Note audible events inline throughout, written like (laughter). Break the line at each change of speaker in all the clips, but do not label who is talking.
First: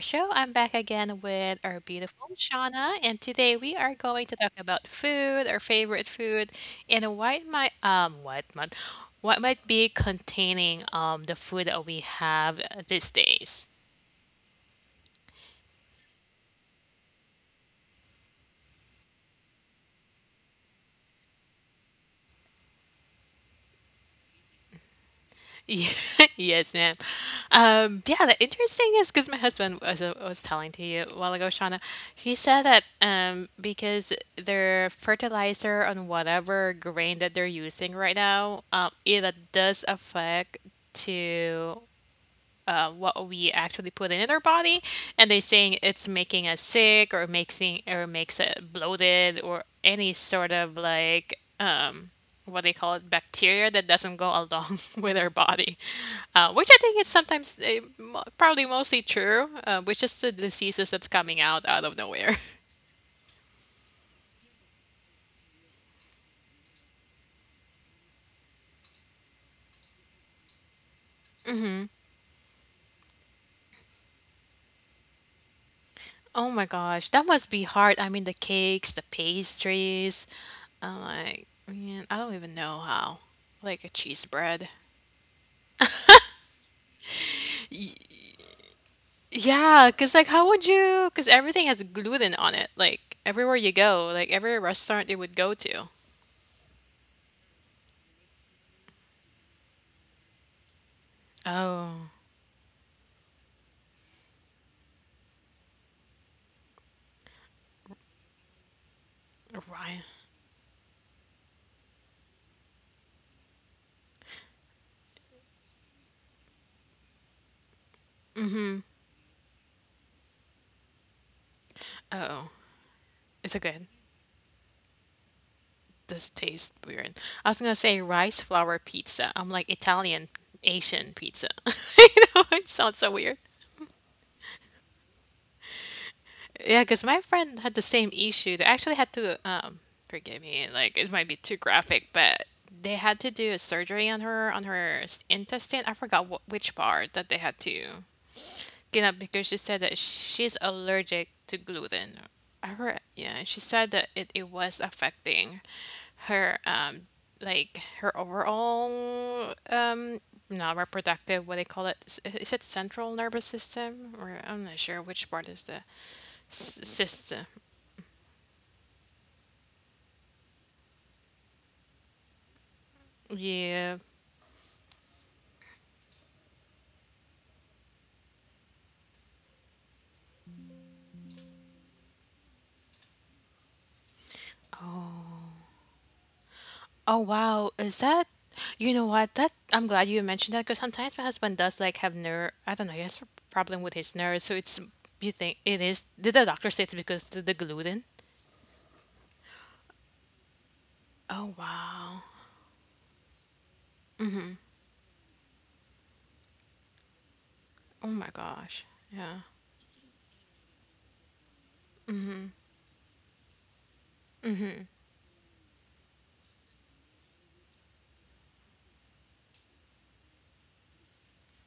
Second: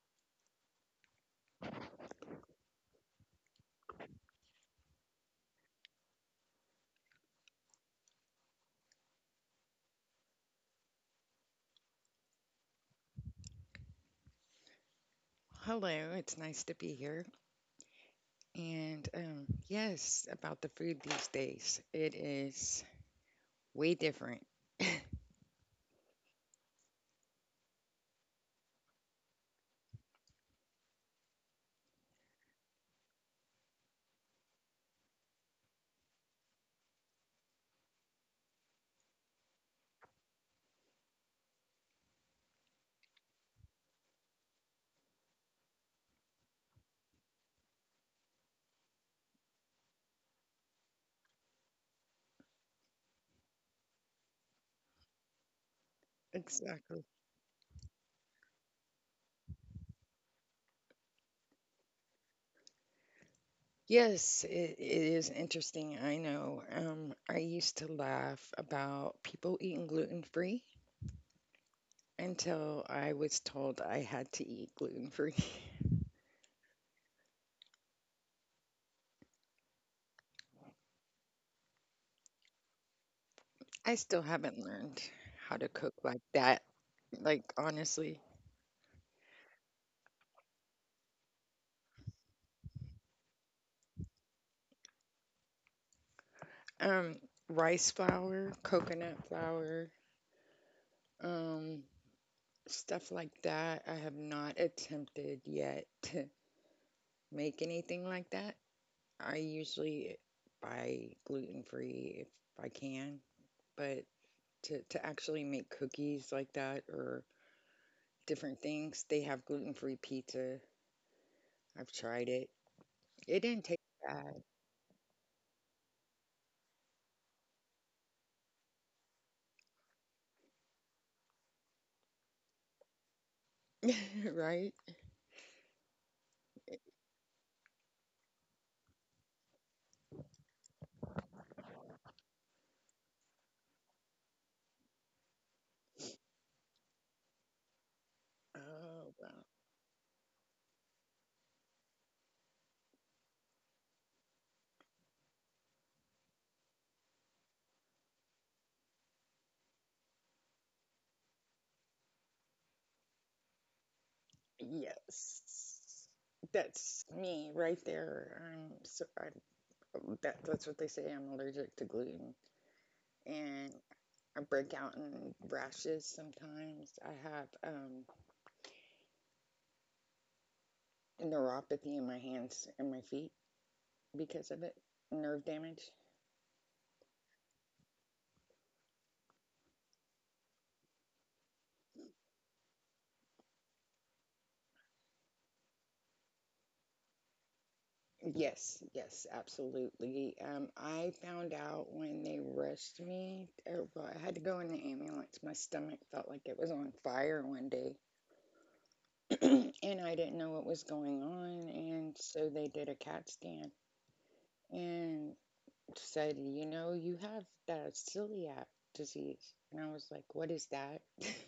show. I'm back again with our beautiful Shauna, and today we are going to talk about food, our favorite food, and what might what might be containing the food that we have these days.
Hello, it's nice to be here. And yes, about the food these days, it is way different.
Yeah, (laughs) yes, ma'am. Yeah, the interesting is because my husband was telling to you a while ago, Shauna. He said that because their fertilizer on whatever grain that they're using right now, it does affect to what we actually put in our body, and they're saying it's making us sick or making or makes it bloated or any sort of like what they call it bacteria that doesn't go along (laughs) with our body, which I think
Exactly.
is sometimes probably mostly true, which is the diseases that's coming out of nowhere. (laughs)
Yes, it is interesting. I know. I used to laugh about people eating gluten free until I was told I had to eat gluten free.
Oh my gosh, that must be hard. I mean, the cakes, the pastries. I'm like, man, I don't even know how. Like
(laughs)
a
I still
cheese
haven't
bread.
learned how to cook like that. Like honestly,
Yeah, because like how would you? Because everything has gluten on it. Like everywhere you go, like every restaurant you would go to.
um, rice flour, coconut flour, um,
Oh,
Stuff like that, I have not attempted yet to make anything like that. I
right.
usually buy gluten free if I can, but to actually make cookies like that or different things, they have gluten free pizza. I've tried
Oh,
it. It
it's
didn't
okay.
taste bad,
This tastes weird. I was gonna say rice flour pizza. I'm like Italian, Asian pizza. (laughs) You know, it sounds so weird.
(laughs) right?
Yeah, because my friend had the same issue. They actually had to, forgive me, like it might be too graphic, but they had to do a surgery on her intestine. I forgot what which part that they had to.
Oh,
Kidnapped because
well,
she said that she's allergic to gluten. Yeah, she said that it was affecting her like her overall not reproductive what they call it is it central nervous system or I'm not sure which part
yes.
is the
That's
system
me right there. That's what they say. I'm allergic to gluten. And
yeah.
I break out in rashes sometimes. I have neuropathy in my hands and my feet because of it, nerve damage.
Oh wow, is that you know what? That I'm glad you mentioned that because sometimes my husband does like have nerve. I don't know. He has a problem with his nerves, so it's you think it is. Did the doctor say it's because of the gluten?
Yes, yes, absolutely. I
Oh
found out
wow.
when they rushed me, or, well, I had to go in the ambulance. My stomach felt like it was on fire one
Oh
day,
my gosh. Yeah.
(clears throat) and I didn't know what was going on. And so they did a CAT scan and said, "You know, you have that celiac disease." And I was like, "What is that?"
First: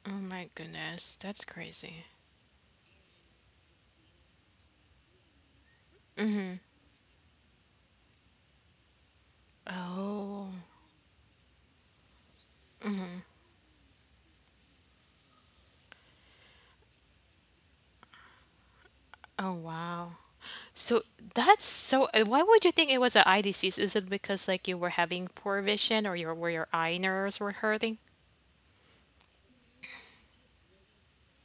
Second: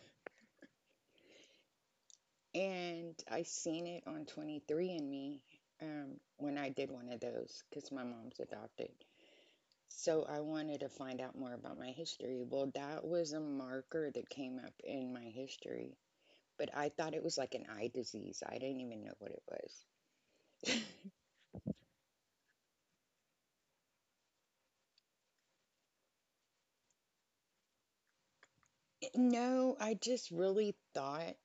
Oh my goodness. That's crazy.
And I seen it on 23andMe when I did one of those because my mom's adopted. So I
Oh.
wanted to find out more about my history. Well, that was a marker that came up in my history, but I thought it was like an eye disease. I didn't even know what it
Oh
was.
wow. So that's so. Why would you think it was an eye disease? Is it because like you were having poor vision or your where your eye nerves were hurting?
No, I just really thought.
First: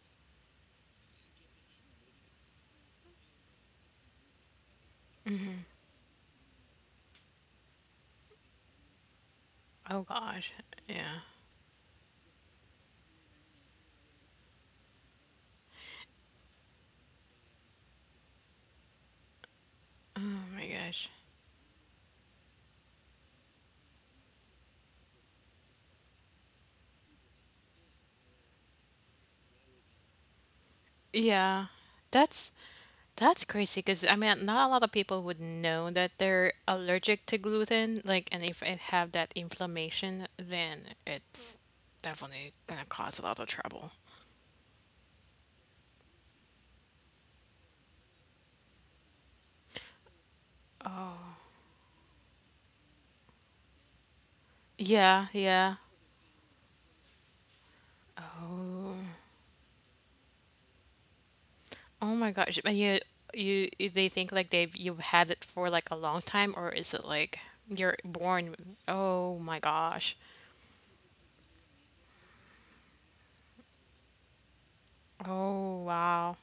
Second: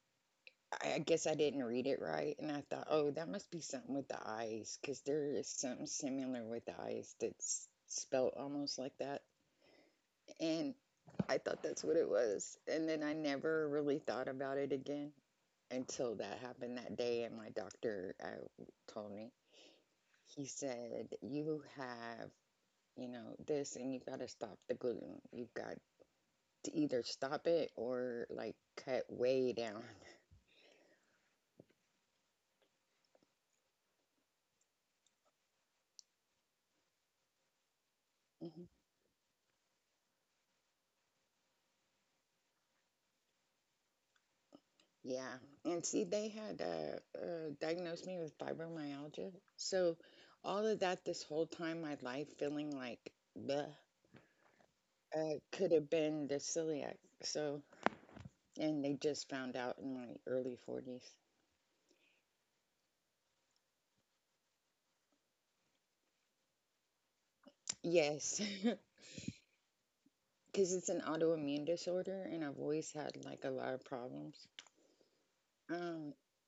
I guess I didn't read it right, and I thought, oh, that must be something with the eyes, because there is something similar with the eyes that's spelled almost like that.
Oh gosh.
And
Yeah.
I thought that's what it was. And then I never really thought about it again until that happened that day. And my doctor told me,
Oh
he
my gosh.
said, "You have this, and you've got to stop the gluten. You've got to either stop it or like cut way down." (laughs)
Yeah, that's that's crazy because I mean, not a lot of people would know that they're allergic to gluten. Like, and if
Mhm.
it have that inflammation, then it's definitely gonna cause a lot of trouble.
Yeah. And see, they had diagnosed me with fibromyalgia. So all of that this whole time, my life feeling like, bleh,
Yeah,
It could
yeah.
have been the celiac. So, and they just found out in my early 40s.
Oh my gosh, and you they think like they've you've had it for like a long time, or is it like you're
Yes,
born? With-
(laughs)
Oh my gosh.
because it's an autoimmune disorder, and I've always had like a lot of problems.
Oh
Um,
wow.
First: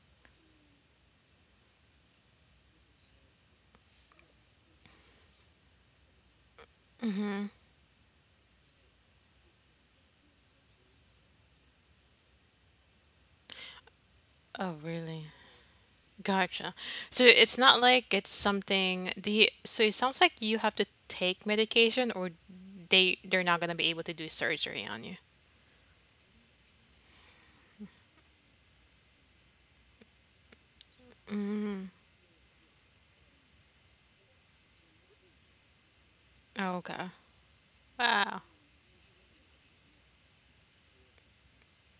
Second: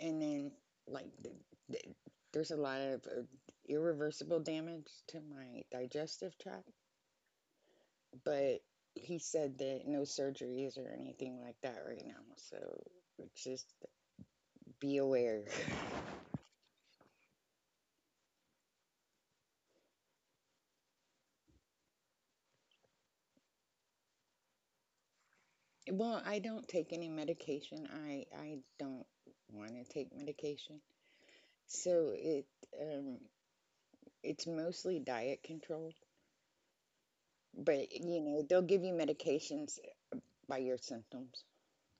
and then like th th there's a lot of irreversible damage to my digestive tract, but he said that no surgeries or anything like that right now. So just
Oh
be
really?
aware.
Gotcha. So it's not like it's something do you so it sounds like you have to take medication or they're not gonna be able to do surgery on you.
Well, I don't take any medication. I don't want to take medication. So um it's mostly diet control,
Okay.
but
Wow.
they'll give you medications by your symptoms.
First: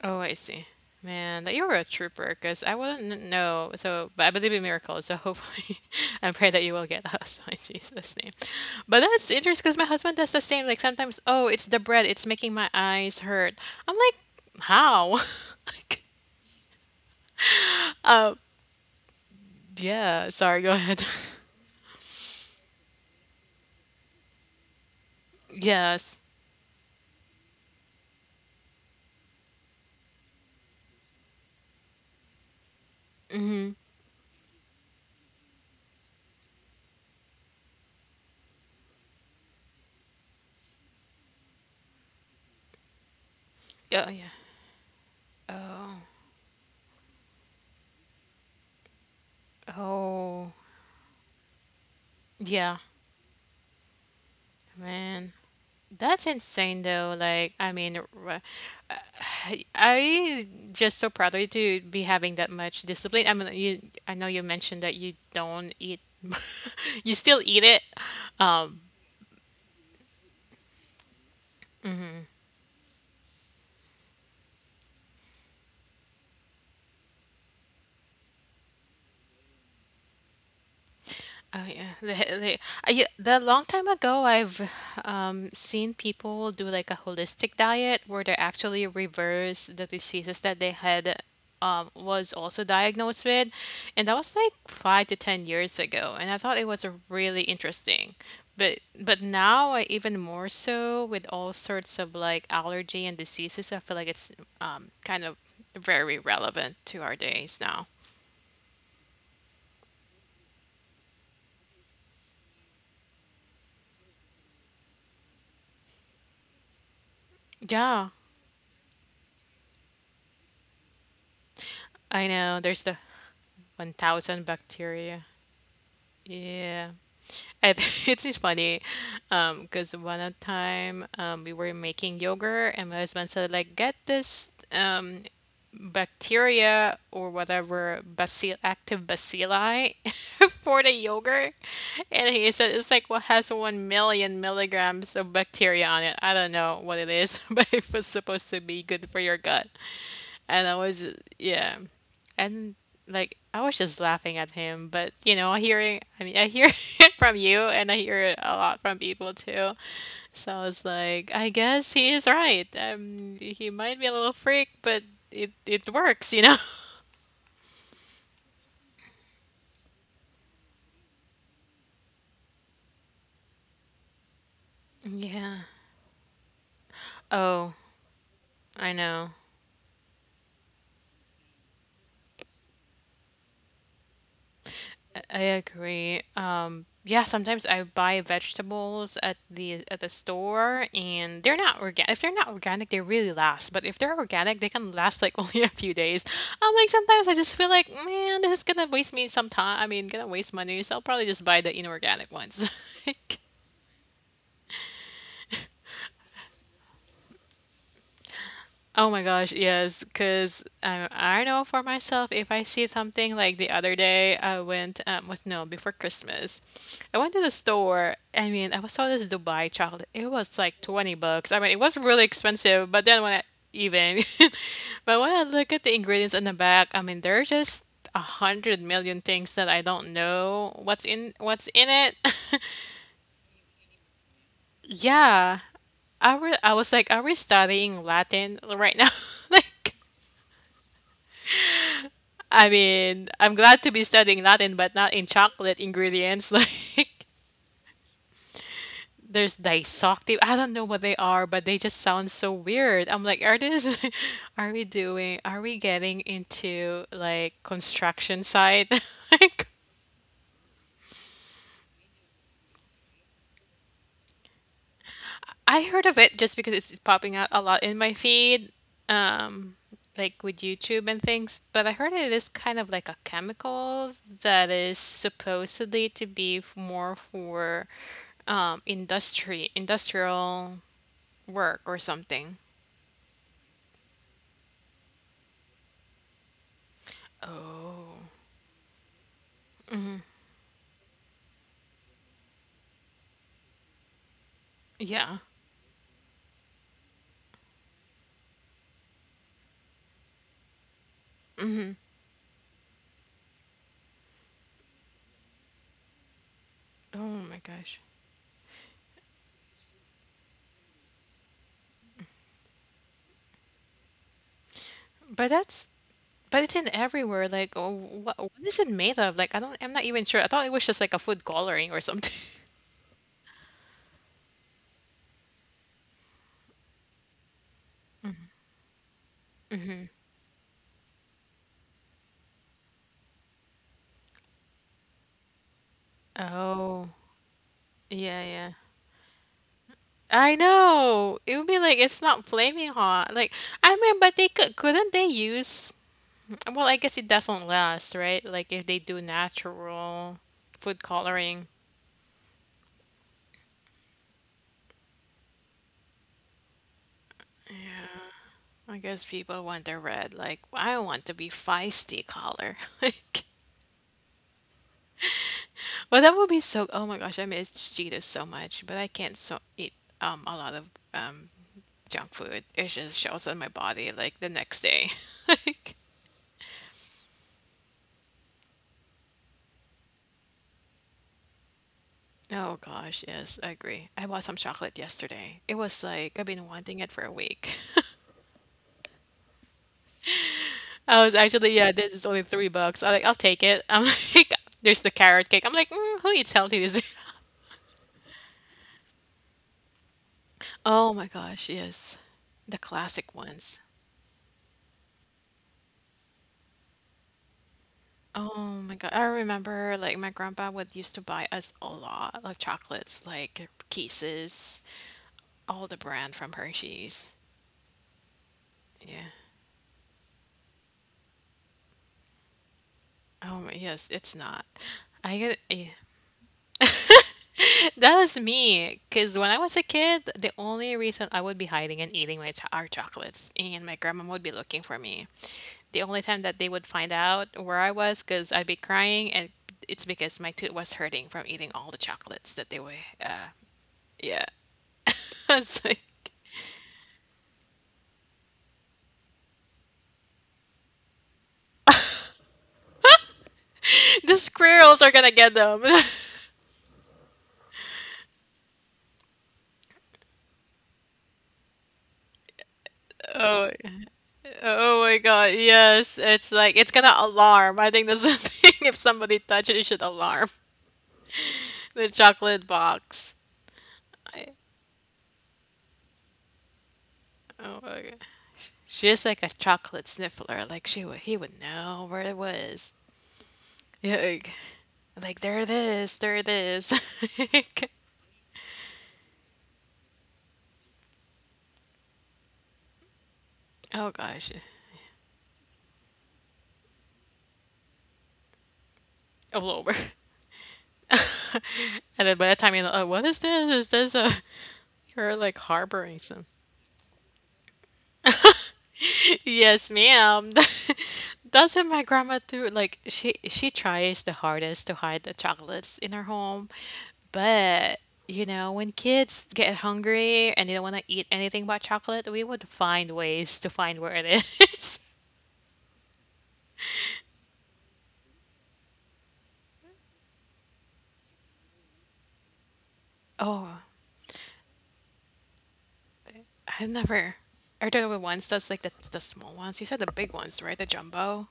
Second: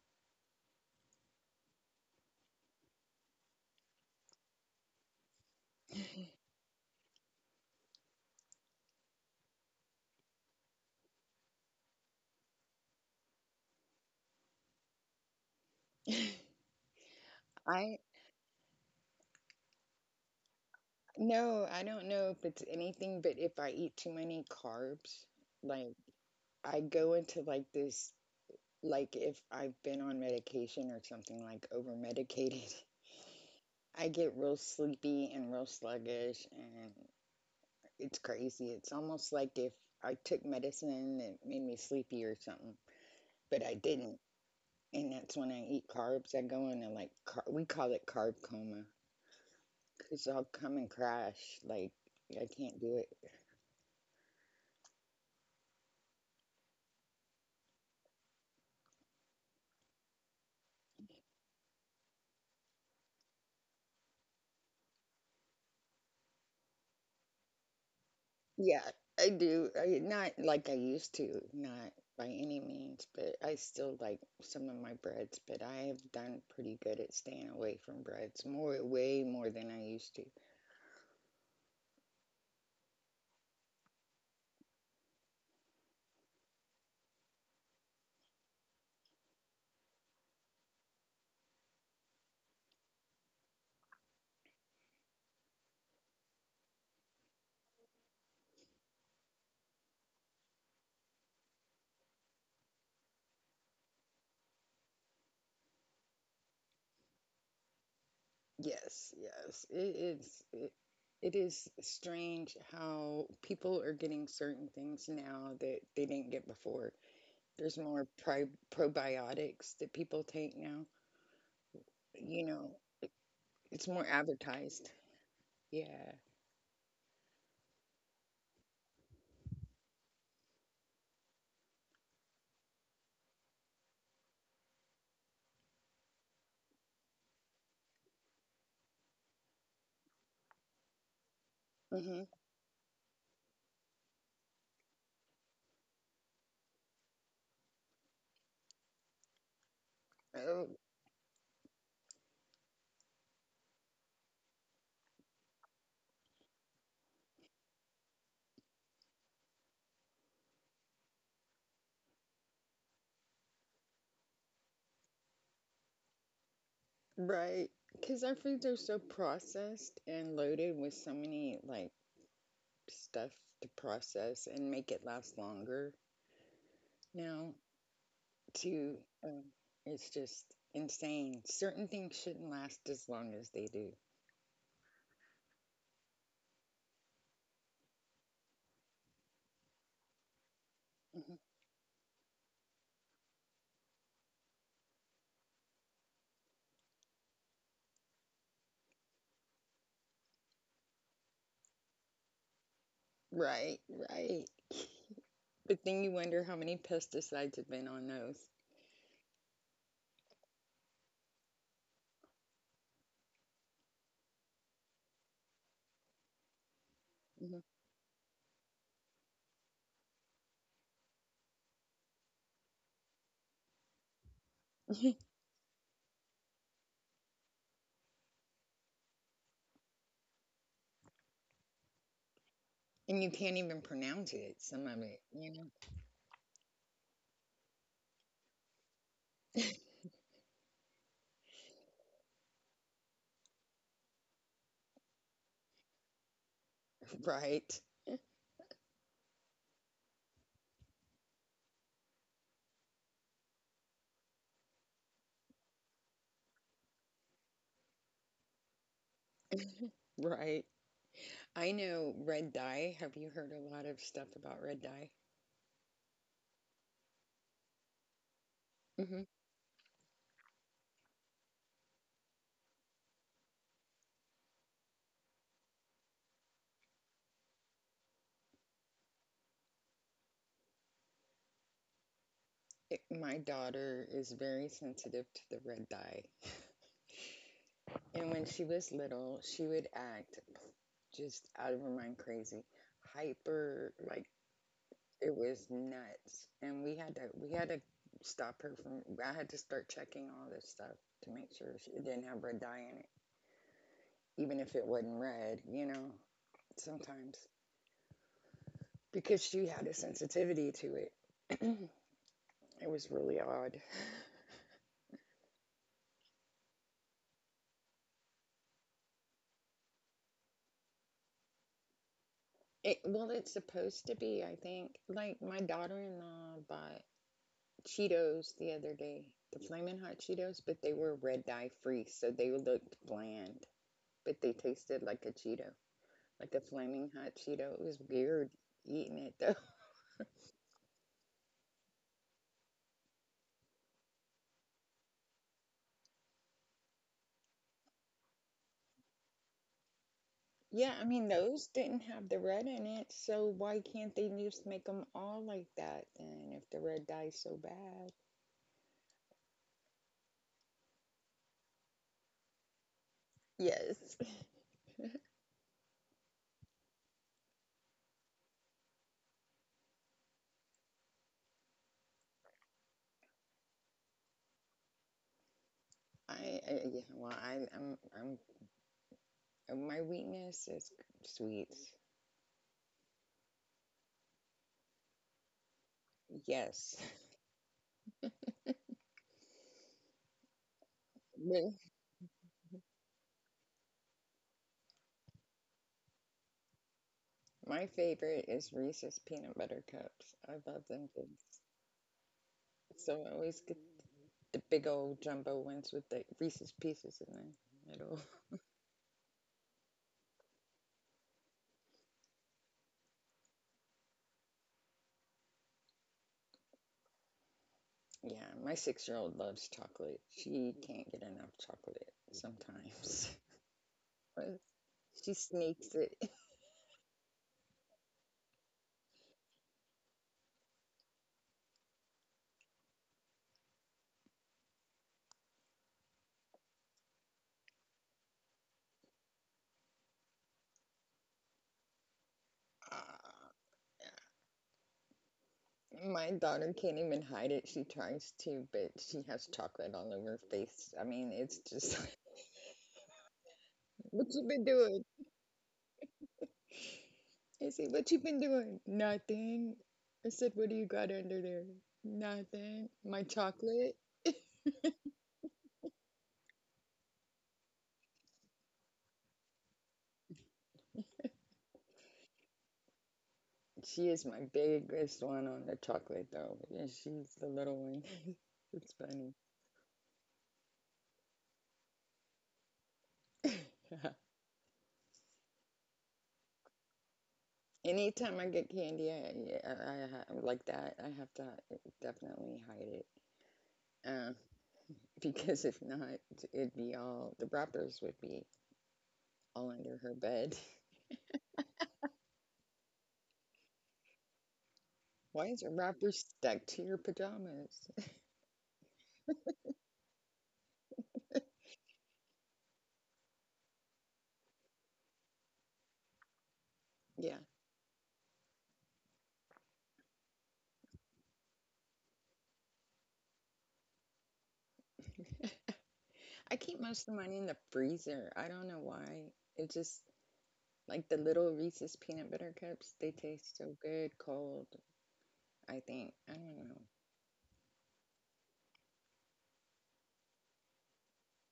Oh, I see. Man, that you were a trooper, cause I wouldn't know. So, but I believe in miracles, so hopefully (laughs) I pray that you will get us (laughs) in Jesus' name. But that's interesting, cause my husband does the same. Like sometimes, oh, it's the bread, it's making my eyes hurt. I'm like, how? (laughs) Like,
(laughs) I
yeah, sorry, go ahead.
no, I don't know if it's anything, but if I eat too many carbs,
(laughs)
like
Yes.
I go into like this, like if I've been on medication or something like over medicated, (laughs)
Mm-hmm.
I get real sleepy and real sluggish, and it's crazy. It's almost like if I took medicine that made me sleepy or something, but I
Oh
didn't.
yeah.
And that's when I eat
Oh.
carbs. I go into like, we call it carb coma because I'll
Oh.
come and crash. Like, I can't
Yeah.
do it.
Man. That's insane though. Like, I mean, uh, (sighs) I just so proud of you to be having that much discipline. I mean, you I know you mentioned that you don't eat (laughs) you still eat it.
Yeah, I do. Not like I used to, not by any means, but I still like some of my breads. But I have done pretty good at staying away from breads, more, way more than I used to.
Oh yeah, (laughs) they I, yeah, the long time ago, I've seen people do like a holistic diet where they actually reverse the diseases that they had was also diagnosed with, and that was like 5 to 10 years ago, and I thought it was a really interesting. But now even more so with all sorts of like allergy and diseases, I feel like it's kind of very relevant to our days now.
Yes, yes. It is strange how people are getting certain things now that they didn't get before. There's more
Yeah,
probiotics that people take now.
I
You
know.
know,
There's the
it's more
1,000
advertised.
bacteria.
Yeah.
Yeah. And (laughs) it is funny because one at time we were making yogurt and my husband said like get this bacteria or whatever bacil active bacilli (laughs) for the yogurt
Mm-hmm.
and he said it's like what has 1 million milligrams of bacteria on it. I don't know what it is, (laughs) but it was supposed to be good for your gut.
Oh,
And I was, yeah. And like I was just laughing at him, but you know, I mean I hear (laughs) it from you and I hear it a lot from people too. So I was like, I guess he is right. He might be a little freak, but it works. (laughs)
right. Because our foods are so processed and loaded with so many like stuff to process and make it last
Yeah.
longer now.
Oh,
To
I know.
um, it's just insane. Certain things shouldn't last as long as they do.
I agree. Yeah, sometimes I buy vegetables at the store
Mhm.
and they're not organic. If they're not organic, they really last. But if they're organic, they can last like (laughs) only a few days. I'm like sometimes I just feel like, man, this is gonna waste me some time. I mean, gonna waste money, so I'll probably just buy the inorganic ones. (laughs) Like,
Right, right. But then you wonder how many pesticides have been on those.
oh my gosh, yes, because I know for myself, if I see something like the other day, I went, was no, before Christmas, I went to the
Mhm.
store. I mean, I saw this Dubai chocolate. It was like 20 bucks. I mean, it was really expensive, but then when I even, (laughs) but
(laughs)
when I look at the ingredients in the back, I mean, there are just a hundred million things that I don't know what's in it. (laughs)
And you can't even pronounce it, some of it, you
Yeah,
know?
I was like, are we studying Latin right now? (laughs) Like. I mean, I'm glad to be studying Latin, but not in chocolate ingredients. (laughs)
(laughs)
Like,
Right,
there's disoctive. I don't know what they are, but they just sound so weird. I'm like, are this, (laughs) are we doing, are we getting into like construction site? (laughs) Like,
right. I know red dye. Have you heard a lot of stuff about red dye?
I heard of it just because it's popping out a lot in my feed,
Hmm.
um, like with YouTube and things. But I heard it is kind of like a chemicals that is supposedly to be more for industry industrial work or something.
My daughter is very sensitive to the red dye.
Oh,
And when she was little, she would act just out of her mind crazy, hyper. Like, it
yeah.
was nuts, and we had to stop her from I had to start checking all this stuff to make sure she didn't have red dye in it, even if it wasn't red,
Oh
sometimes,
my gosh.
because she had a sensitivity to It was really odd.
But that's but it's in everywhere. Like, oh, what is it made of? Like, I don't. I'm not even sure. I thought it was just like a food coloring or something. (laughs)
Well, it's supposed to be, I think. Like, my daughter-in-law bought Cheetos the other day, the flaming hot Cheetos, but they were red dye free, so they looked bland, but they tasted like a Cheeto, like a flaming
Oh,
hot Cheeto. It was
yeah,
weird
yeah.
eating it though. (laughs)
I know. It would be like it's not flaming hot. Like I mean, but they could couldn't they use well, I guess it doesn't last, right? Like if they do natural
Yeah, I
food
mean those
coloring,
didn't have the red in it, so why can't they just make them all like that then? If the red dies so bad.
I guess people want the red. Like I want to be feisty color. (laughs)
Yes,
Like well, that would be so oh my gosh, I miss Cheetos so much, but I can't so eat a lot of junk food. It just shows on my body like the next day. (laughs)
I, I yeah. Well, I, I'm I'm my weakness is sweets.
Oh gosh, yes, I agree. I bought some chocolate yesterday. It was like I've been
Yes,
wanting it for a week. (laughs) I was actually,
(laughs)
yeah, this is only 3 bucks. I'm like, I'll take it. I'm (laughs) like, there's the carrot cake. I'm like, mm, who eats healthy this? (laughs)
my favorite is Reese's peanut butter cups. I love them
Oh my
things.
gosh, yes. The
So I
classic
always get
ones.
the big old jumbo ones with the Reese's pieces in them. It'll
Oh my God. I remember like my grandpa would used to buy us a lot of chocolates, like Kisses, all the brand from Hershey's.
Yeah, my 6-year
Yeah.
old loves chocolate. She can't get enough chocolate sometimes. (laughs)
Oh my, yes, it's
But
not.
she
I get, yeah.
sneaks it.
That was me, because when I was a kid, the only reason I would be hiding and eating my our chocolates, and my grandma would be looking for me. The only time that they would find out where I was, because I'd be crying, and it's because my tooth was hurting from eating all the chocolates that they were. Uh,
(laughs)
yeah, (laughs) I was like
My daughter can't even hide it. She tries to, but she has chocolate all over her face. I mean, it's just (laughs) like, what you
the
been doing?
squirrels are gonna get them. (laughs)
Izzy, what you been doing? Nothing. I said, what do you got under there? Nothing. My chocolate.
Oh my god, yes. It's like it's gonna alarm. I think that's the (laughs) thing. If somebody touches it, it should alarm. (laughs) The chocolate box.
She is my
I,
biggest one on the chocolate, though. Yeah, she's the little
oh
one.
okay.
(laughs) It's funny.
She's like a chocolate sniffler. Like she would, he would know where it was. Yeah,
(laughs)
like there it is, there it is. (laughs)
Anytime I get candy, Yeah, I like that. I have to definitely hide it
oh
um,
gosh,
(laughs) because if not, it'd be all the wrappers would be all
all
under
over.
her bed.
And then by the time, what is this? Is this a?
(laughs)
You're
Why is
like
a wrapper
harboring some.
stuck to your pajamas? (laughs)
(laughs) yes, ma'am. (laughs) Doesn't my grandma do like she tries the hardest to hide the chocolates in her home,
Yeah,
but you know when kids get hungry and they don't want to eat anything but chocolate, we would find ways to find where it is. (laughs)
I keep most of mine in the freezer. I don't know why. It just like the little Reese's peanut butter cups. They taste so
Oh,
good cold. I think I don't know.
I've never. I've done it with ones that's like the small ones. You said the big ones, right? The jumbo.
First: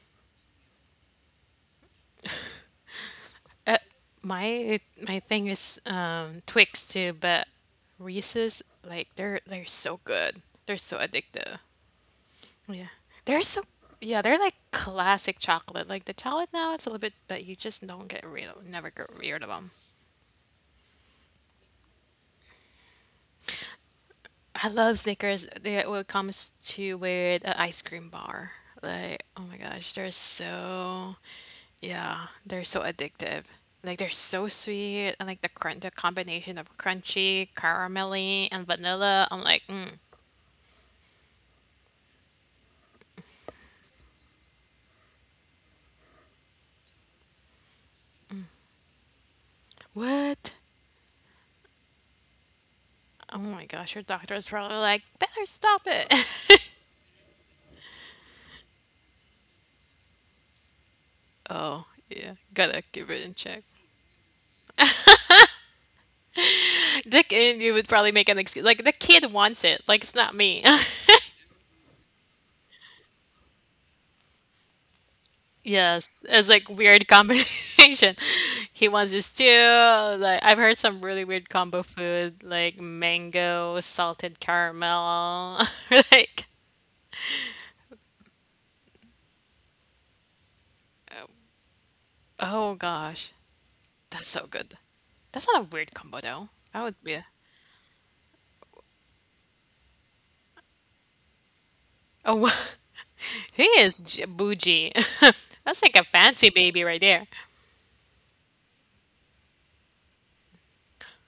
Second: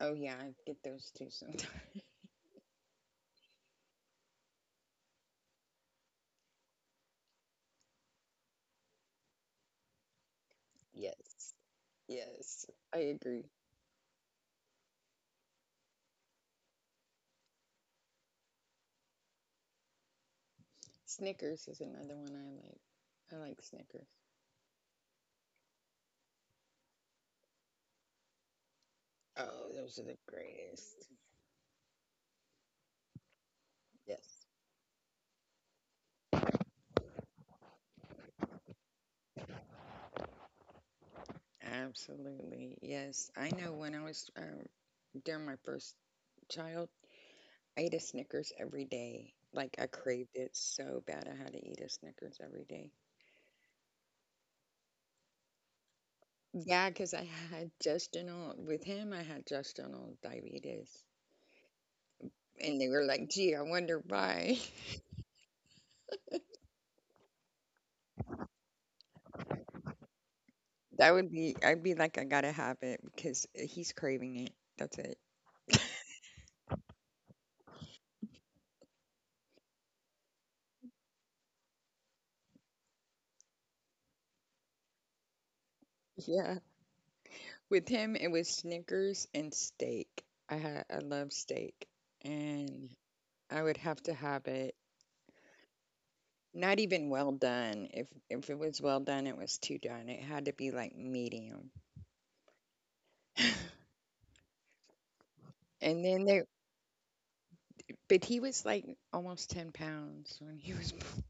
Oh yeah, I get those too sometimes.
Uh, my my thing is Twix too, but Reese's like they're so good. They're
(laughs)
so
Yes,
addictive.
yes,
Yeah,
I
they're
agree.
so yeah they're like classic chocolate. Like the chocolate now, it's a little bit, but you just don't get rid of never get rid of them.
Snickers is another one I like. I like Snickers.
I love Snickers when it comes to with an ice cream bar. Like, oh my
Oh,
gosh,
those are
they're
the greatest.
so, yeah, they're so addictive. Like they're
Yes.
so sweet, and like the crunch, the combination of crunchy, caramelly, and vanilla. I'm like, mm,
Absolutely. Yes. I know when I was during my first child, I ate a Snickers every day. Like I craved it
what?
so bad, I had to eat a Snickers every day.
Oh my gosh, your doctor is probably like, better stop it. (laughs)
Yeah, because I had gestational with him. I had gestational diabetes,
Oh, yeah.
and
Gotta
they were
keep it
like,
in
"Gee, I
check.
wonder why." (laughs)
Dick and you would probably make an excuse. Like, the kid wants it. Like, it's not me. (laughs)
That would be. I'd be like, I gotta have it because he's craving it. That's it.
Yes, it's like weird combination. (laughs) He wants this too. Like I've heard some really weird combo food, like mango, salted caramel. (laughs) Like,
Yeah. With him, it was Snickers and steak. I love steak,
oh
and
gosh,
I would have to
that's
have
so
it
good. That's not a weird combo though.
not
I would
even
be.
well done. If it was well done, it was too done. It had to be like medium.
Oh, (laughs) he is j- bougie. (laughs) That's like
And
a
then there,
fancy baby right there.
but he was like almost 10 pounds when he (laughs) was born.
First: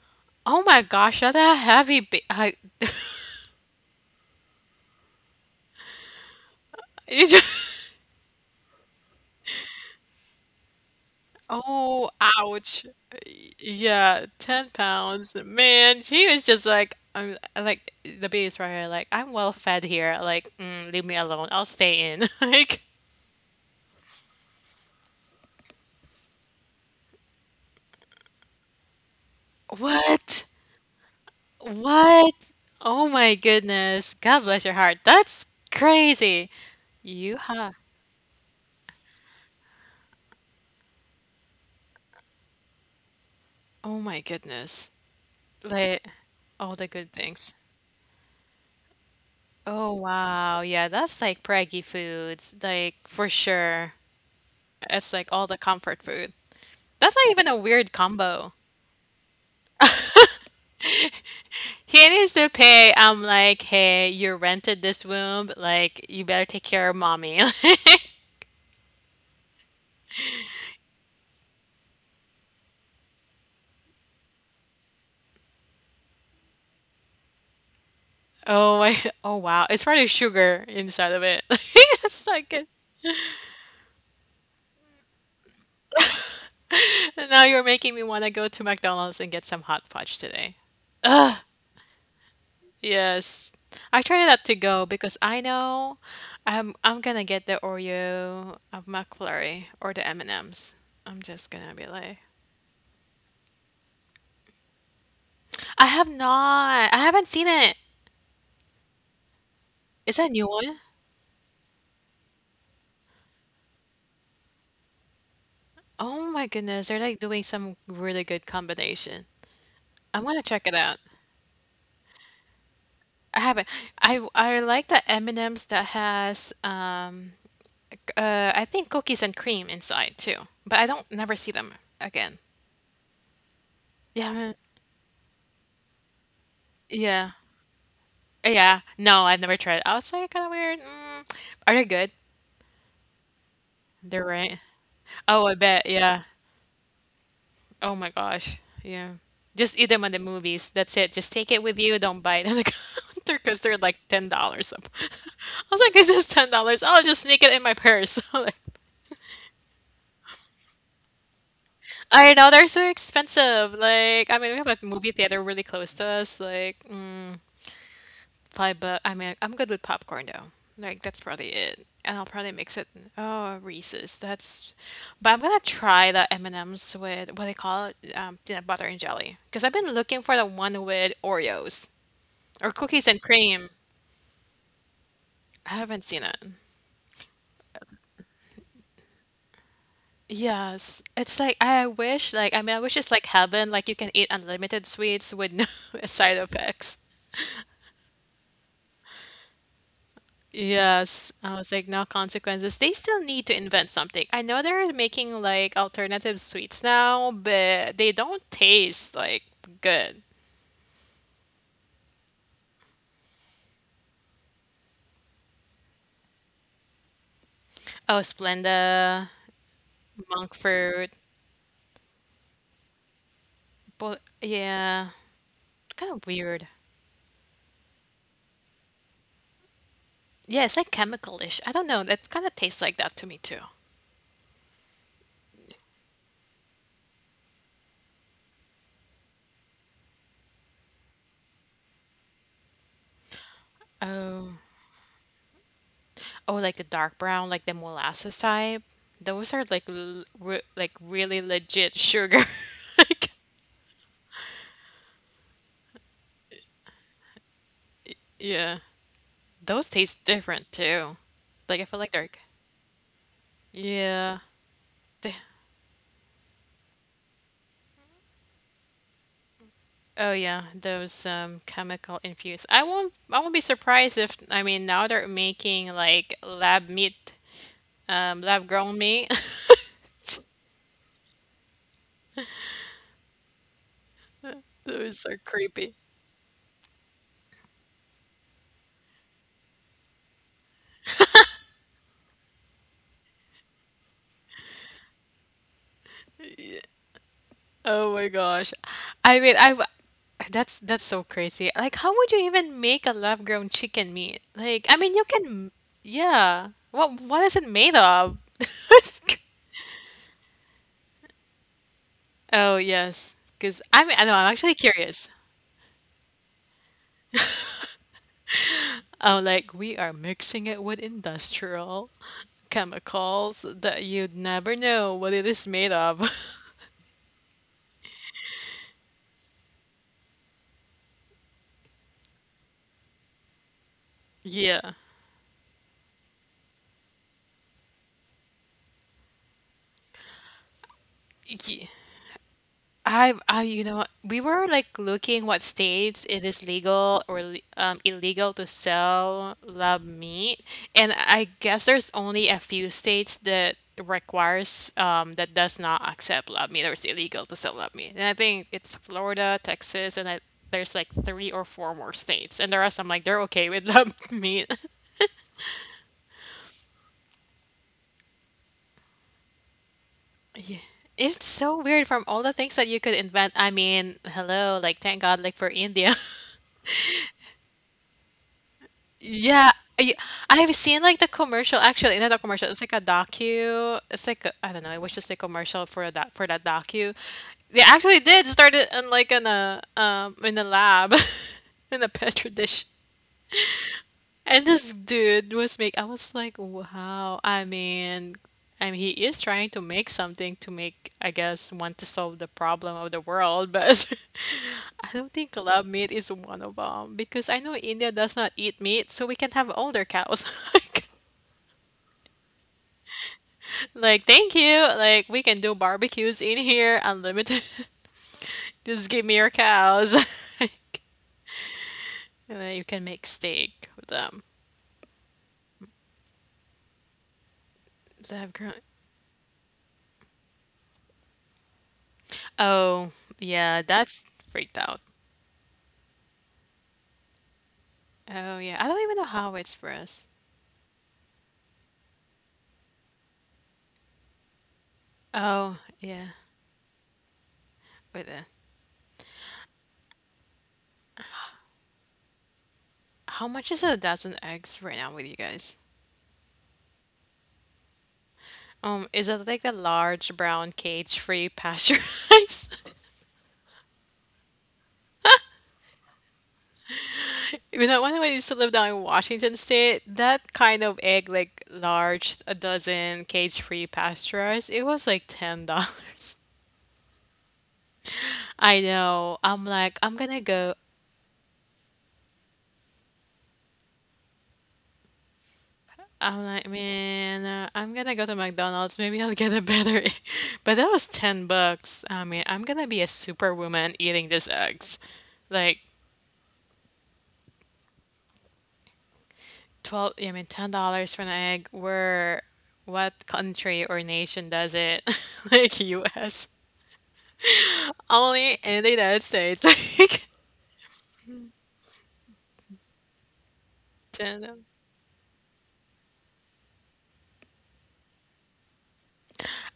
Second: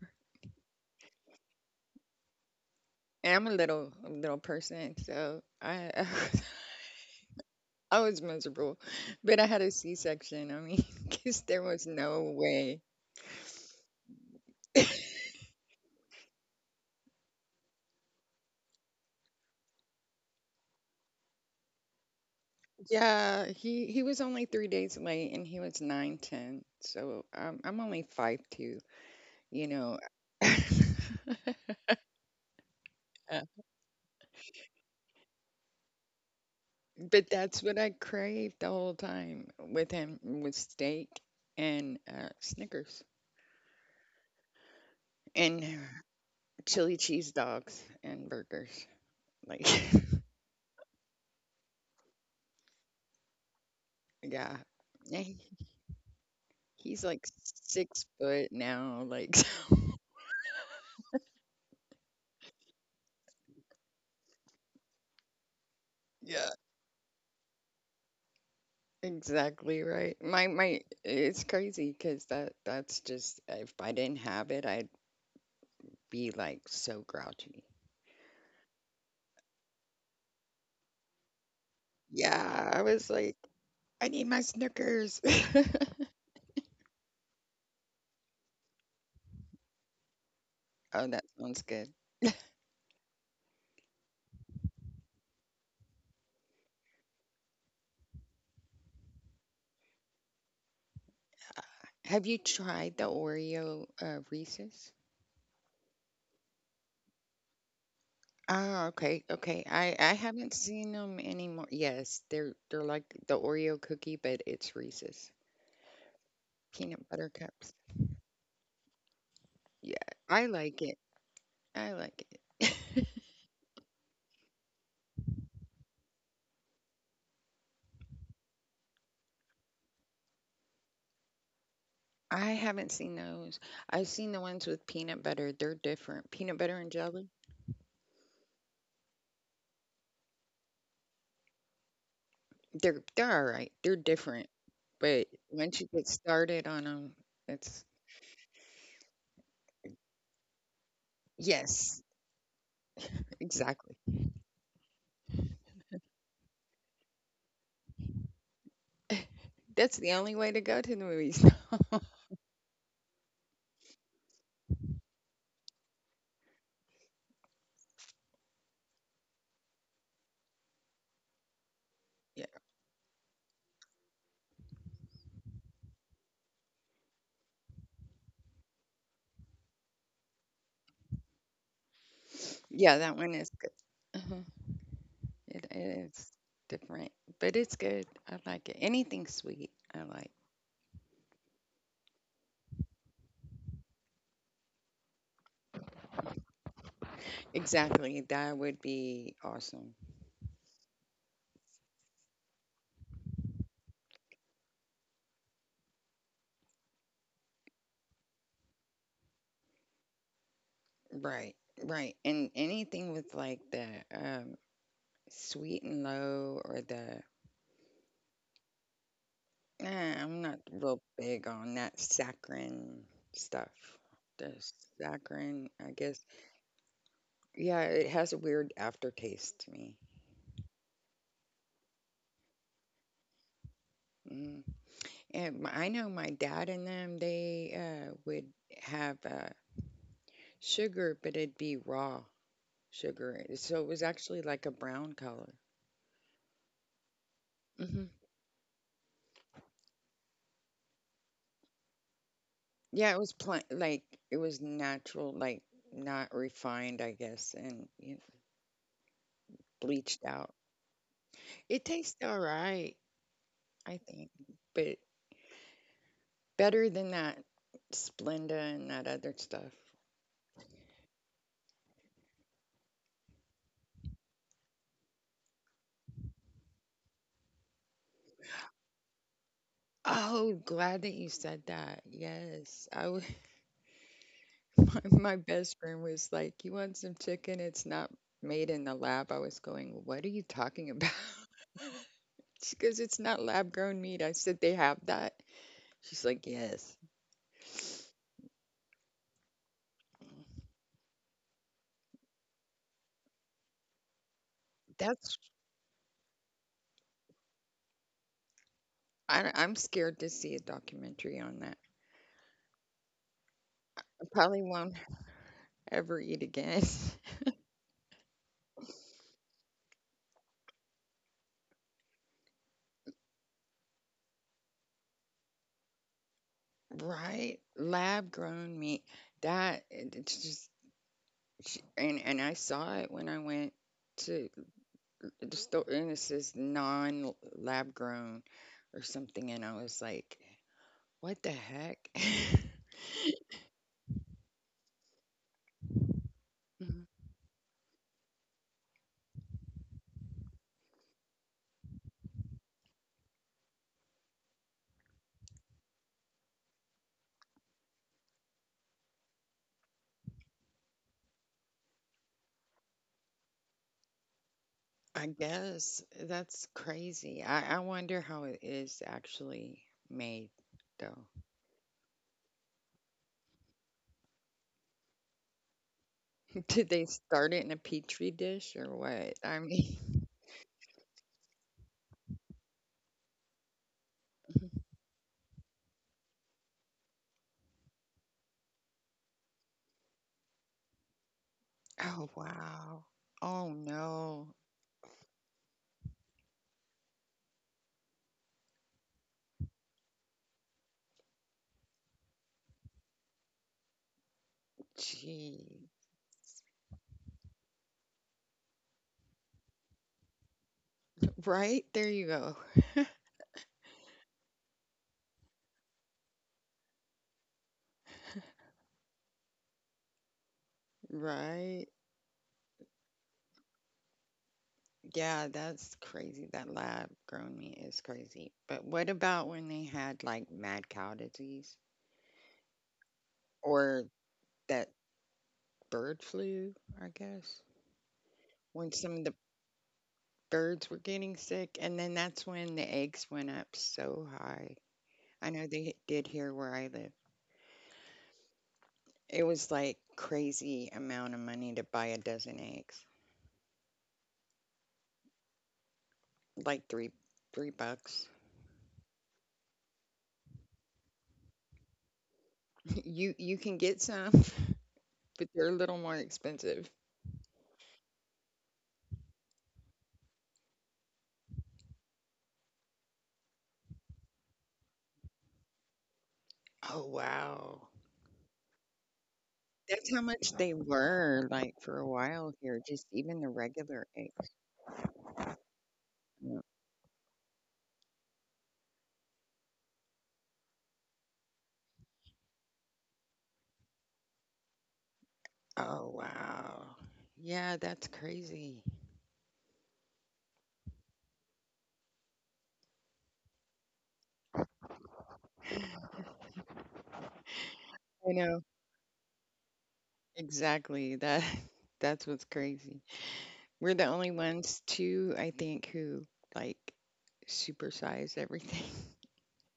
Oh my gosh, that's a heavy. Ba- I, (laughs)
And I'm a little person, so I (laughs) I was
you just.
I was miserable. But I had a C-section. I mean, (laughs) because there was
Oh,
no way.
ouch. Y- Yeah, 10
(laughs)
pounds. Man, she was just like, I'm like, the baby's right here. Like, I'm well fed here. Like, mm, leave me alone. I'll stay in. (laughs) Like,
Yeah, he was only 3 days late, and he was nine ten. So I'm only 5'2". You know,
what?
(laughs)
What? Oh my
Uh,
goodness. God bless your heart. That's crazy.
but
You
that's
have,
what I craved the whole time with him was steak and Snickers
oh my goodness.
and
Like, all the
chili
good
cheese
things.
dogs and burgers. Like,
Oh,
(laughs)
wow. Yeah, that's like preggy foods. Like, for sure.
yeah,
It's
and
like all the
he-
comfort food.
he's
That's
like
not even a weird
6 foot
combo.
now. Like,
He needs to pay. I'm like, hey, you rented this room. Like,
(laughs)
you better
yeah.
take care of mommy. (laughs)
Exactly right. My it's crazy because that's just if I didn't have it, I'd be like so grouchy.
Oh, I, oh wow. It's probably sugar inside of it. (laughs) That's not
Yeah,
good.
I was like, I need my Snickers. (laughs)
Now you're making me want to go to McDonald's and get some hot fudge today.
Oh, that sounds good.
Yes. I try not to go because I know I'm gonna get the Oreo of McFlurry or the M&Ms. I'm just gonna be like,
Have you tried the Oreo Reese's?
I have not. I haven't seen it.
Ah, okay, okay. I
Is that a new
haven't
one?
seen them anymore. Yes, they're like the Oreo cookie, but it's Reese's
Oh my goodness, they're
peanut
like
butter
doing
cups.
some really good combination.
Yeah,
I'm gonna
I
check it
like it.
out.
I like it. (laughs)
I haven't. I like the M&Ms that has c- I think cookies and cream inside too, but I don't never see them again.
I haven't seen those. I've seen
Yeah,
the ones
I-
with peanut butter. They're different. Peanut butter and jelly.
yeah, yeah. No, I've never tried. It. I was like kind of weird. Mm. Are they good?
They're all right. They're
They're
different.
right.
But
Oh, I
once
bet.
you get
Yeah.
started on them, it's
Oh my gosh. Yeah. Just eat them on the movies. That's it. Just take it with you.
yes,
Don't buy it on the (laughs) counter because they're like
exactly.
$10. I was like, this is $10. Oh, I'll just sneak it in my purse. (laughs) Like,
That's the only way to go to the movies.
I know they're so expensive. Like, I mean, we have a movie theater really close to us. Like, mm, $5. I mean, I'm good with popcorn though. Like, that's probably it. And I'll
(laughs) Yeah,
probably mix it. Oh, Reese's. That's. But I'm gonna try the M and M's with what they call it, peanut butter and jelly. Because I've been looking for the one with Oreos or
yeah,
cookies
that
and
one is
cream.
good. Uh-huh. It
I haven't seen
is
it.
different, but it's good. I like it. Anything sweet, I like.
Yes, it's like I wish, like I mean, I wish it's like heaven, like you can eat unlimited sweets with no (laughs) side effects.
Exactly. That would be awesome.
Yes, I was like, no consequences. They still need to invent something. I know they're making like alternative sweets now, but they don't taste like good.
Right. Right. And anything with like the um, Sweet and Low or the
Oh, Splenda,
nah, I'm
monk
not real
fruit,
big on that saccharin stuff.
but
The
yeah,
saccharin, I
kind
guess.
of weird.
Yeah, it has a weird aftertaste to me.
Yeah, it's like chemical-ish. I don't know. It kind of tastes like that to me too.
Mm. I know my dad and them, they would have sugar, but it'd be raw sugar. So it was actually
Oh.
like a brown color.
Oh, like the dark brown, like the
Hmm.
molasses type. Those are like l re like really legit sugar. (laughs)
Yeah, it was
Like,
like it was natural, like not refined, I guess, and
yeah, those taste
bleached out.
different too. Like
It
I feel like
tastes
they're
all right, I think,
yeah.
but
Th-
better than that Splenda and that other stuff.
oh yeah, those chemical infused. I won't be surprised if I mean now they're making like lab meat, lab grown meat. (laughs)
Oh, glad that you said that. Yes, I was. (laughs) My,
Those
my
are
best
creepy.
friend was like, "You want some chicken? It's not made in the lab." I was going, "What are you talking about?" (laughs) She goes, "It's not lab grown meat." I said, "They have that." She's like, "Yes."
Oh my gosh. I mean, I w- that's so crazy. Like, how would you even make a lab-grown chicken meat? Like, I mean, you
That's.
can, yeah. What is it made of? (laughs)
I'm scared to see a documentary on that.
Oh yes, because I
I
mean, I know I'm
probably
actually
won't
curious.
(laughs) ever eat again. (laughs)
Oh, like we are mixing it with industrial chemicals that you'd never know what it is made of. (laughs)
Right? Lab grown meat. It's just and I saw it when I went to
Yeah.
the store and it says non lab grown or something and I was like, what the
Ye-
heck? (laughs)
I, you know, we were like looking what states it is
Mhm.
legal or le- illegal to sell lab meat, and I guess there's only a few states that requires that does not accept lab meat or it's illegal to sell lab meat. And I think it's Florida, Texas, and I, there's like three or four more states, and the rest I'm like they're okay with lab (laughs) meat.
I guess that's crazy. I wonder how it is actually made though.
It's so weird from all the things that you could invent. I mean, hello, like thank God, like for India.
(laughs) Did they start it in a petri dish or what? I
Yeah, I,
mean,
I've seen like the commercial. Actually, not a commercial. It's like a docu. It's like a, I don't know. I was just a commercial for that docu. They actually did start it in like in a lab (laughs)
(laughs)
in a
oh
petri dish.
wow. Oh no.
And this dude was make. I was like, wow. I mean, he is trying to make something to make. I guess want to solve the problem of the world, but (laughs) I don't think lab
Gee.
meat is one of them because I know India does not eat meat, so we can have all their cows. (laughs)
Right? There you go.
Like, thank you. Like, we can do barbecues in here, unlimited. (laughs) Just give me your cows. (laughs) Like,
Right?
and then you can make steak with them.
Yeah, that's crazy. That lab grown meat is
Lab
crazy.
grown.
But what about when they had like mad cow disease
Oh, yeah,
or
that's freaked
that
out.
bird flu, I guess?
Oh, yeah. I
When
don't
some
even know
of the
how it's for us.
birds were getting sick, and then that's when the eggs went up so high. I know
Oh,
they did
yeah.
here where I live.
Wait,
It was like crazy amount of money to buy a dozen eggs,
how much is a dozen eggs right now with you guys?
like three bucks. (laughs)
Is it like a large brown cage-free pasteurized? (laughs)
You can get some, (laughs) but they're a little more expensive.
You know, when I used to live down in Washington State, that kind of egg, like large, a dozen cage-free pasteurized, it was like $10.
Oh, wow.
(laughs) I know. I'm like, I'm
That's how
gonna
much
go.
they were like for a while here, just even the regular eggs.
I'm
Yeah.
like, man, I'm gonna go to McDonald's. Maybe I'll get a better. Egg. (laughs) But that was $10. I mean, I'm gonna be a superwoman eating these eggs. Like
Oh, wow. Yeah, that's crazy.
twelve. I mean, $10 for an egg. Where, what country or nation does it? (laughs) Like U.S.
I
Only
know
in the United States. (laughs) Like,
exactly that. (laughs) That's what's crazy. We're the only
damn.
ones, too, I think, who like supersize everything.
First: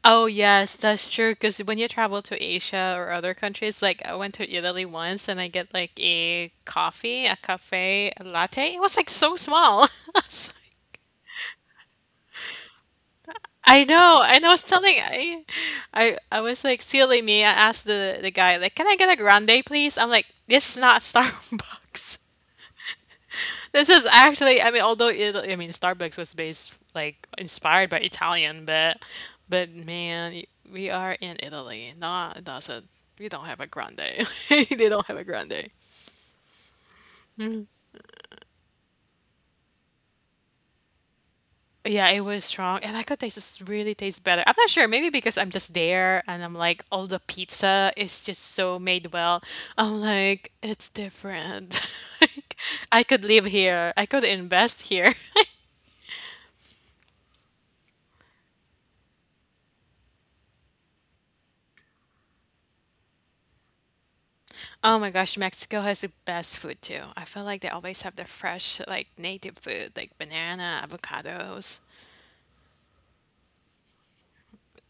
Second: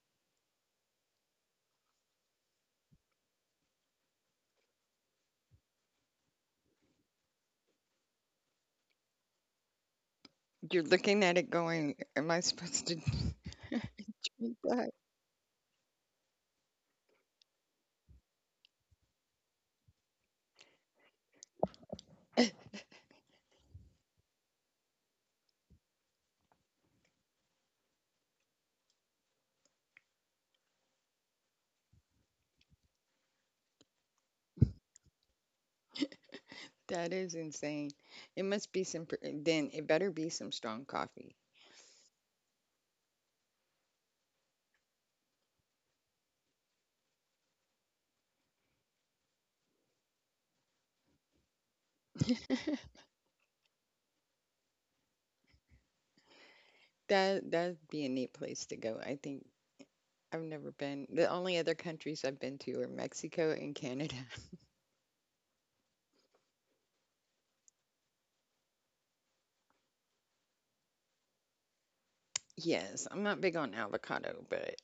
Oh yes, that's true. Because when you travel to Asia or other countries, like I went to Italy once and I get like a coffee, a cafe, a latte. It was like so small. (laughs) I was like-
(laughs) You're looking at it going, am I supposed to?
I know, and I was
(laughs) That,
telling I was like silly me. I asked the guy like, Can I get a grande, please? I'm like, This is not (laughs) Starbucks. This is actually, I mean, although it, I mean, Starbucks was based like inspired by Italian, but man, we are in Italy. Not doesn't we don't have a grande. (laughs) They don't have a grande.
that is insane. It must be some, then it better be some strong coffee.
Yeah, it was strong, and I could taste this really tastes better. I'm not sure, maybe because I'm just there and I'm like, all the pizza is just so made well. I'm like, it's different. (laughs) Like, I could live here. I could invest here.
That that'd be a neat place to go. I think I've never been. The only other countries I've been to are Mexico and Canada. (laughs)
Oh my gosh, Mexico has the best food too. I feel like they always have the fresh, like native food, like banana, avocados.
Yes, I'm not big on avocado, but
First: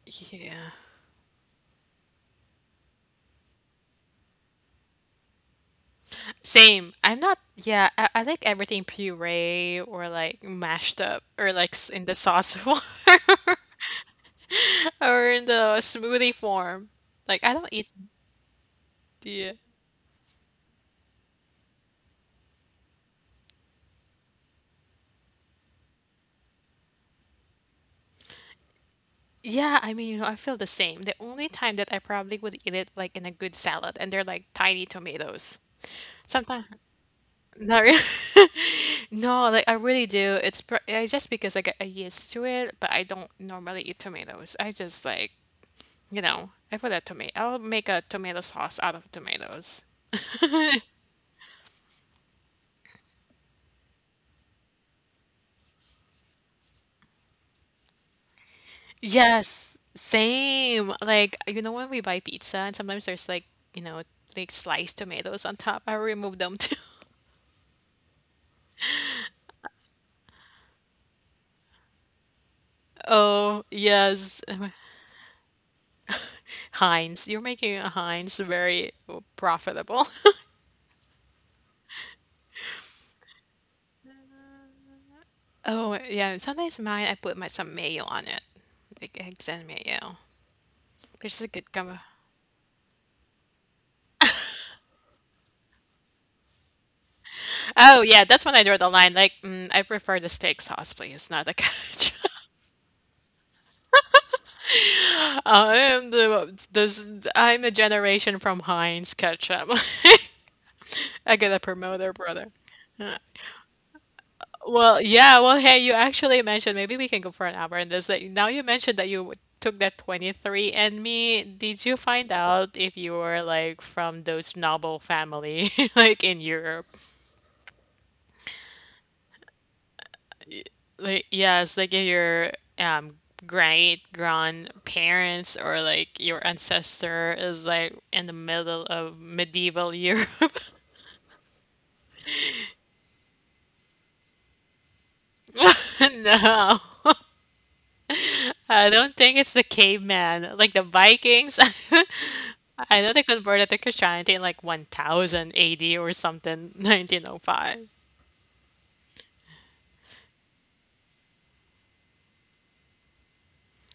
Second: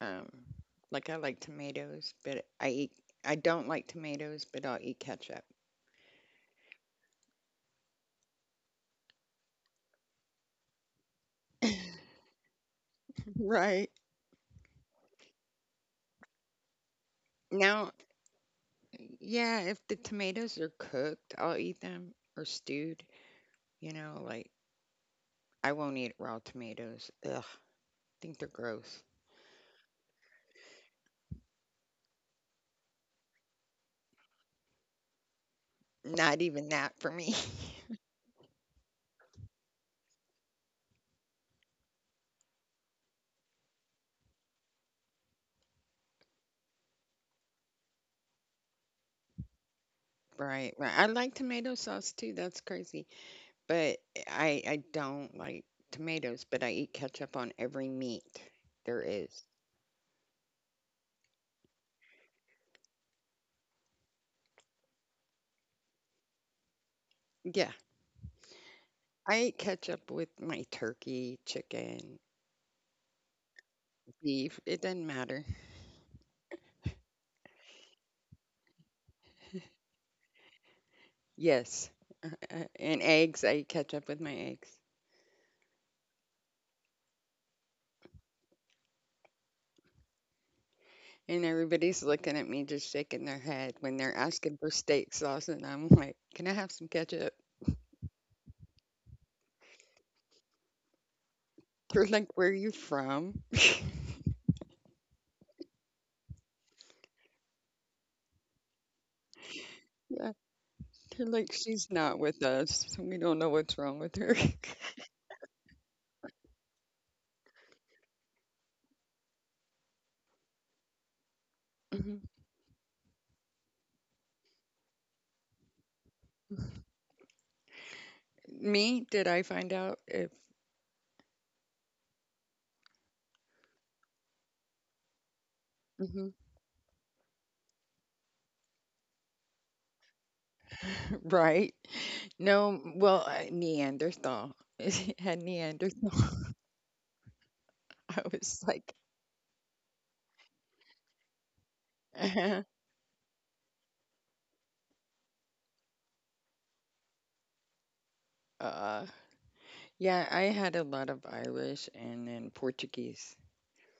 um,
Yeah.
like I like tomatoes, but I don't like tomatoes, but I'll eat ketchup.
Same. I'm not, yeah, I like everything puree or like mashed up or like s- in the sauce (laughs) form
(laughs) Right.
or in the smoothie form. Like I don't eat
Now,
the
yeah, if the tomatoes are cooked, I'll eat them or stewed, you know, like I won't eat raw tomatoes. Ugh, I think they're gross.
yeah, I mean, you know, I feel the same. The only time that I probably would eat it like in a good salad and they're like tiny tomatoes.
Not
Sometimes,
even that for me. (laughs)
not really. (laughs) No, like I really do. It's pr I just because I get used to it, but I don't normally eat tomatoes. I just like, you know, I put a tomato. I'll make a tomato sauce out of tomatoes.
Right, right. I like tomato sauce too. That's crazy. But I don't like tomatoes, but I eat ketchup on every meat there is.
Yes, same. Like, you know, when we buy pizza and sometimes there's like, you know, like sliced tomatoes on top, I remove them too. (laughs)
Yeah, I eat ketchup with my turkey, chicken,
Oh, yes.
beef. It doesn't matter.
(laughs) Heinz. You're making a Heinz very profitable. (laughs)
Yes, and eggs. I eat ketchup with my eggs.
Oh, yeah. Sometimes mine, I put my some mayo on it, like eggs and mayo. There's
And
a good combo.
everybody's looking at me, just shaking their head when they're asking for steak sauce, and I'm like, "Can I have some ketchup?"
Oh yeah, that's when I draw the line. Like, mm, I prefer the steak sauce, please, not the
They're
ketchup.
like, "Where are you from?" (laughs)
(laughs) I am the this. I'm a generation from Heinz ketchup.
Yeah, they're
(laughs) I got
like,
to
"She's
promote promoter,
not with
brother.
us. We
Uh,
don't know what's wrong with her."
Well,
(laughs)
yeah. Well, hey, you actually mentioned maybe we can go for an hour in this. Like, now you mentioned that you took that 23 and me. Did you
Mhm.
find out if you were like from those noble family, (laughs) like in Europe?
Me? Did I find out if.
Like yes, like if your um great grandparents or like
Mhm.
your ancestor is like in the middle of medieval Europe. (laughs)
(laughs) Right? No, well, I, Neanderthal. (laughs) Had Neanderthal. (laughs)
No,
I was like,
I don't think it's the caveman. Like the Vikings,
(laughs)
(laughs) I know they converted to Christianity in like 1000 AD or something, 1905.
uh, yeah, I had a lot of Irish and then Portuguese.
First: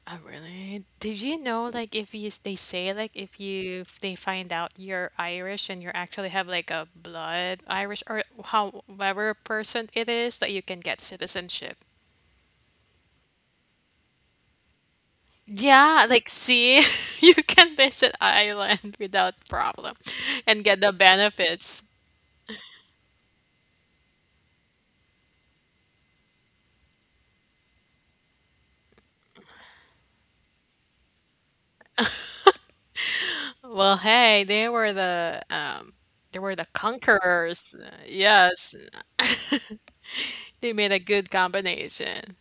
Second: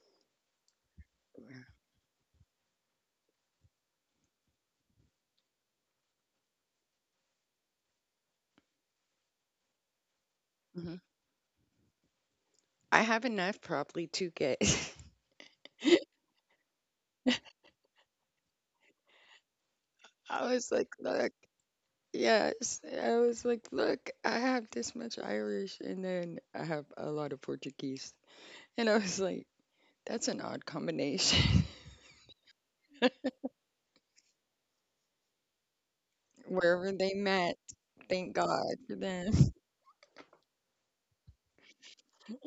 Oh, really? Did you know, like, if you they say like if you if they find out you're Irish and you actually have like a blood Irish or however person it is, that you can
Hmm.
get citizenship.
I have enough probably to get. (laughs)
Yeah, like see, (laughs) you can visit Ireland without problem
I
and
was
get
like,
the
look,
benefits.
yes. I was like, look, I have this much Irish and then I have a lot of Portuguese. And I was like, that's an odd combination.
Well, hey, they were the
Wherever they met.
conquerors.
Thank
Yes,
God for them.
they made a good combination.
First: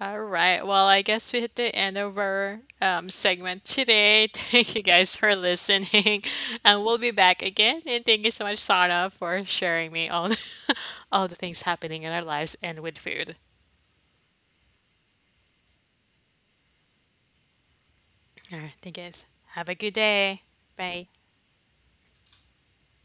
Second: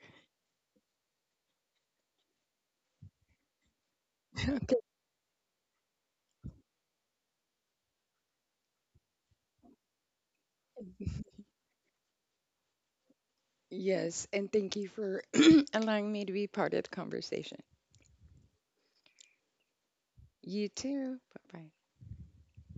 All right. Well, I guess we hit the end of our segment today. (laughs)
(laughs)
Thank you
Okay.
guys for listening, (laughs) and we'll be back again. And thank you so much, Sana, for sharing me all the, (laughs) all the things happening in our lives and with food.
Yes, and thank you for (clears throat) allowing me to be part of the conversation.
All right. Thank you guys. Have a good day.
You
Bye.
too. Bye bye.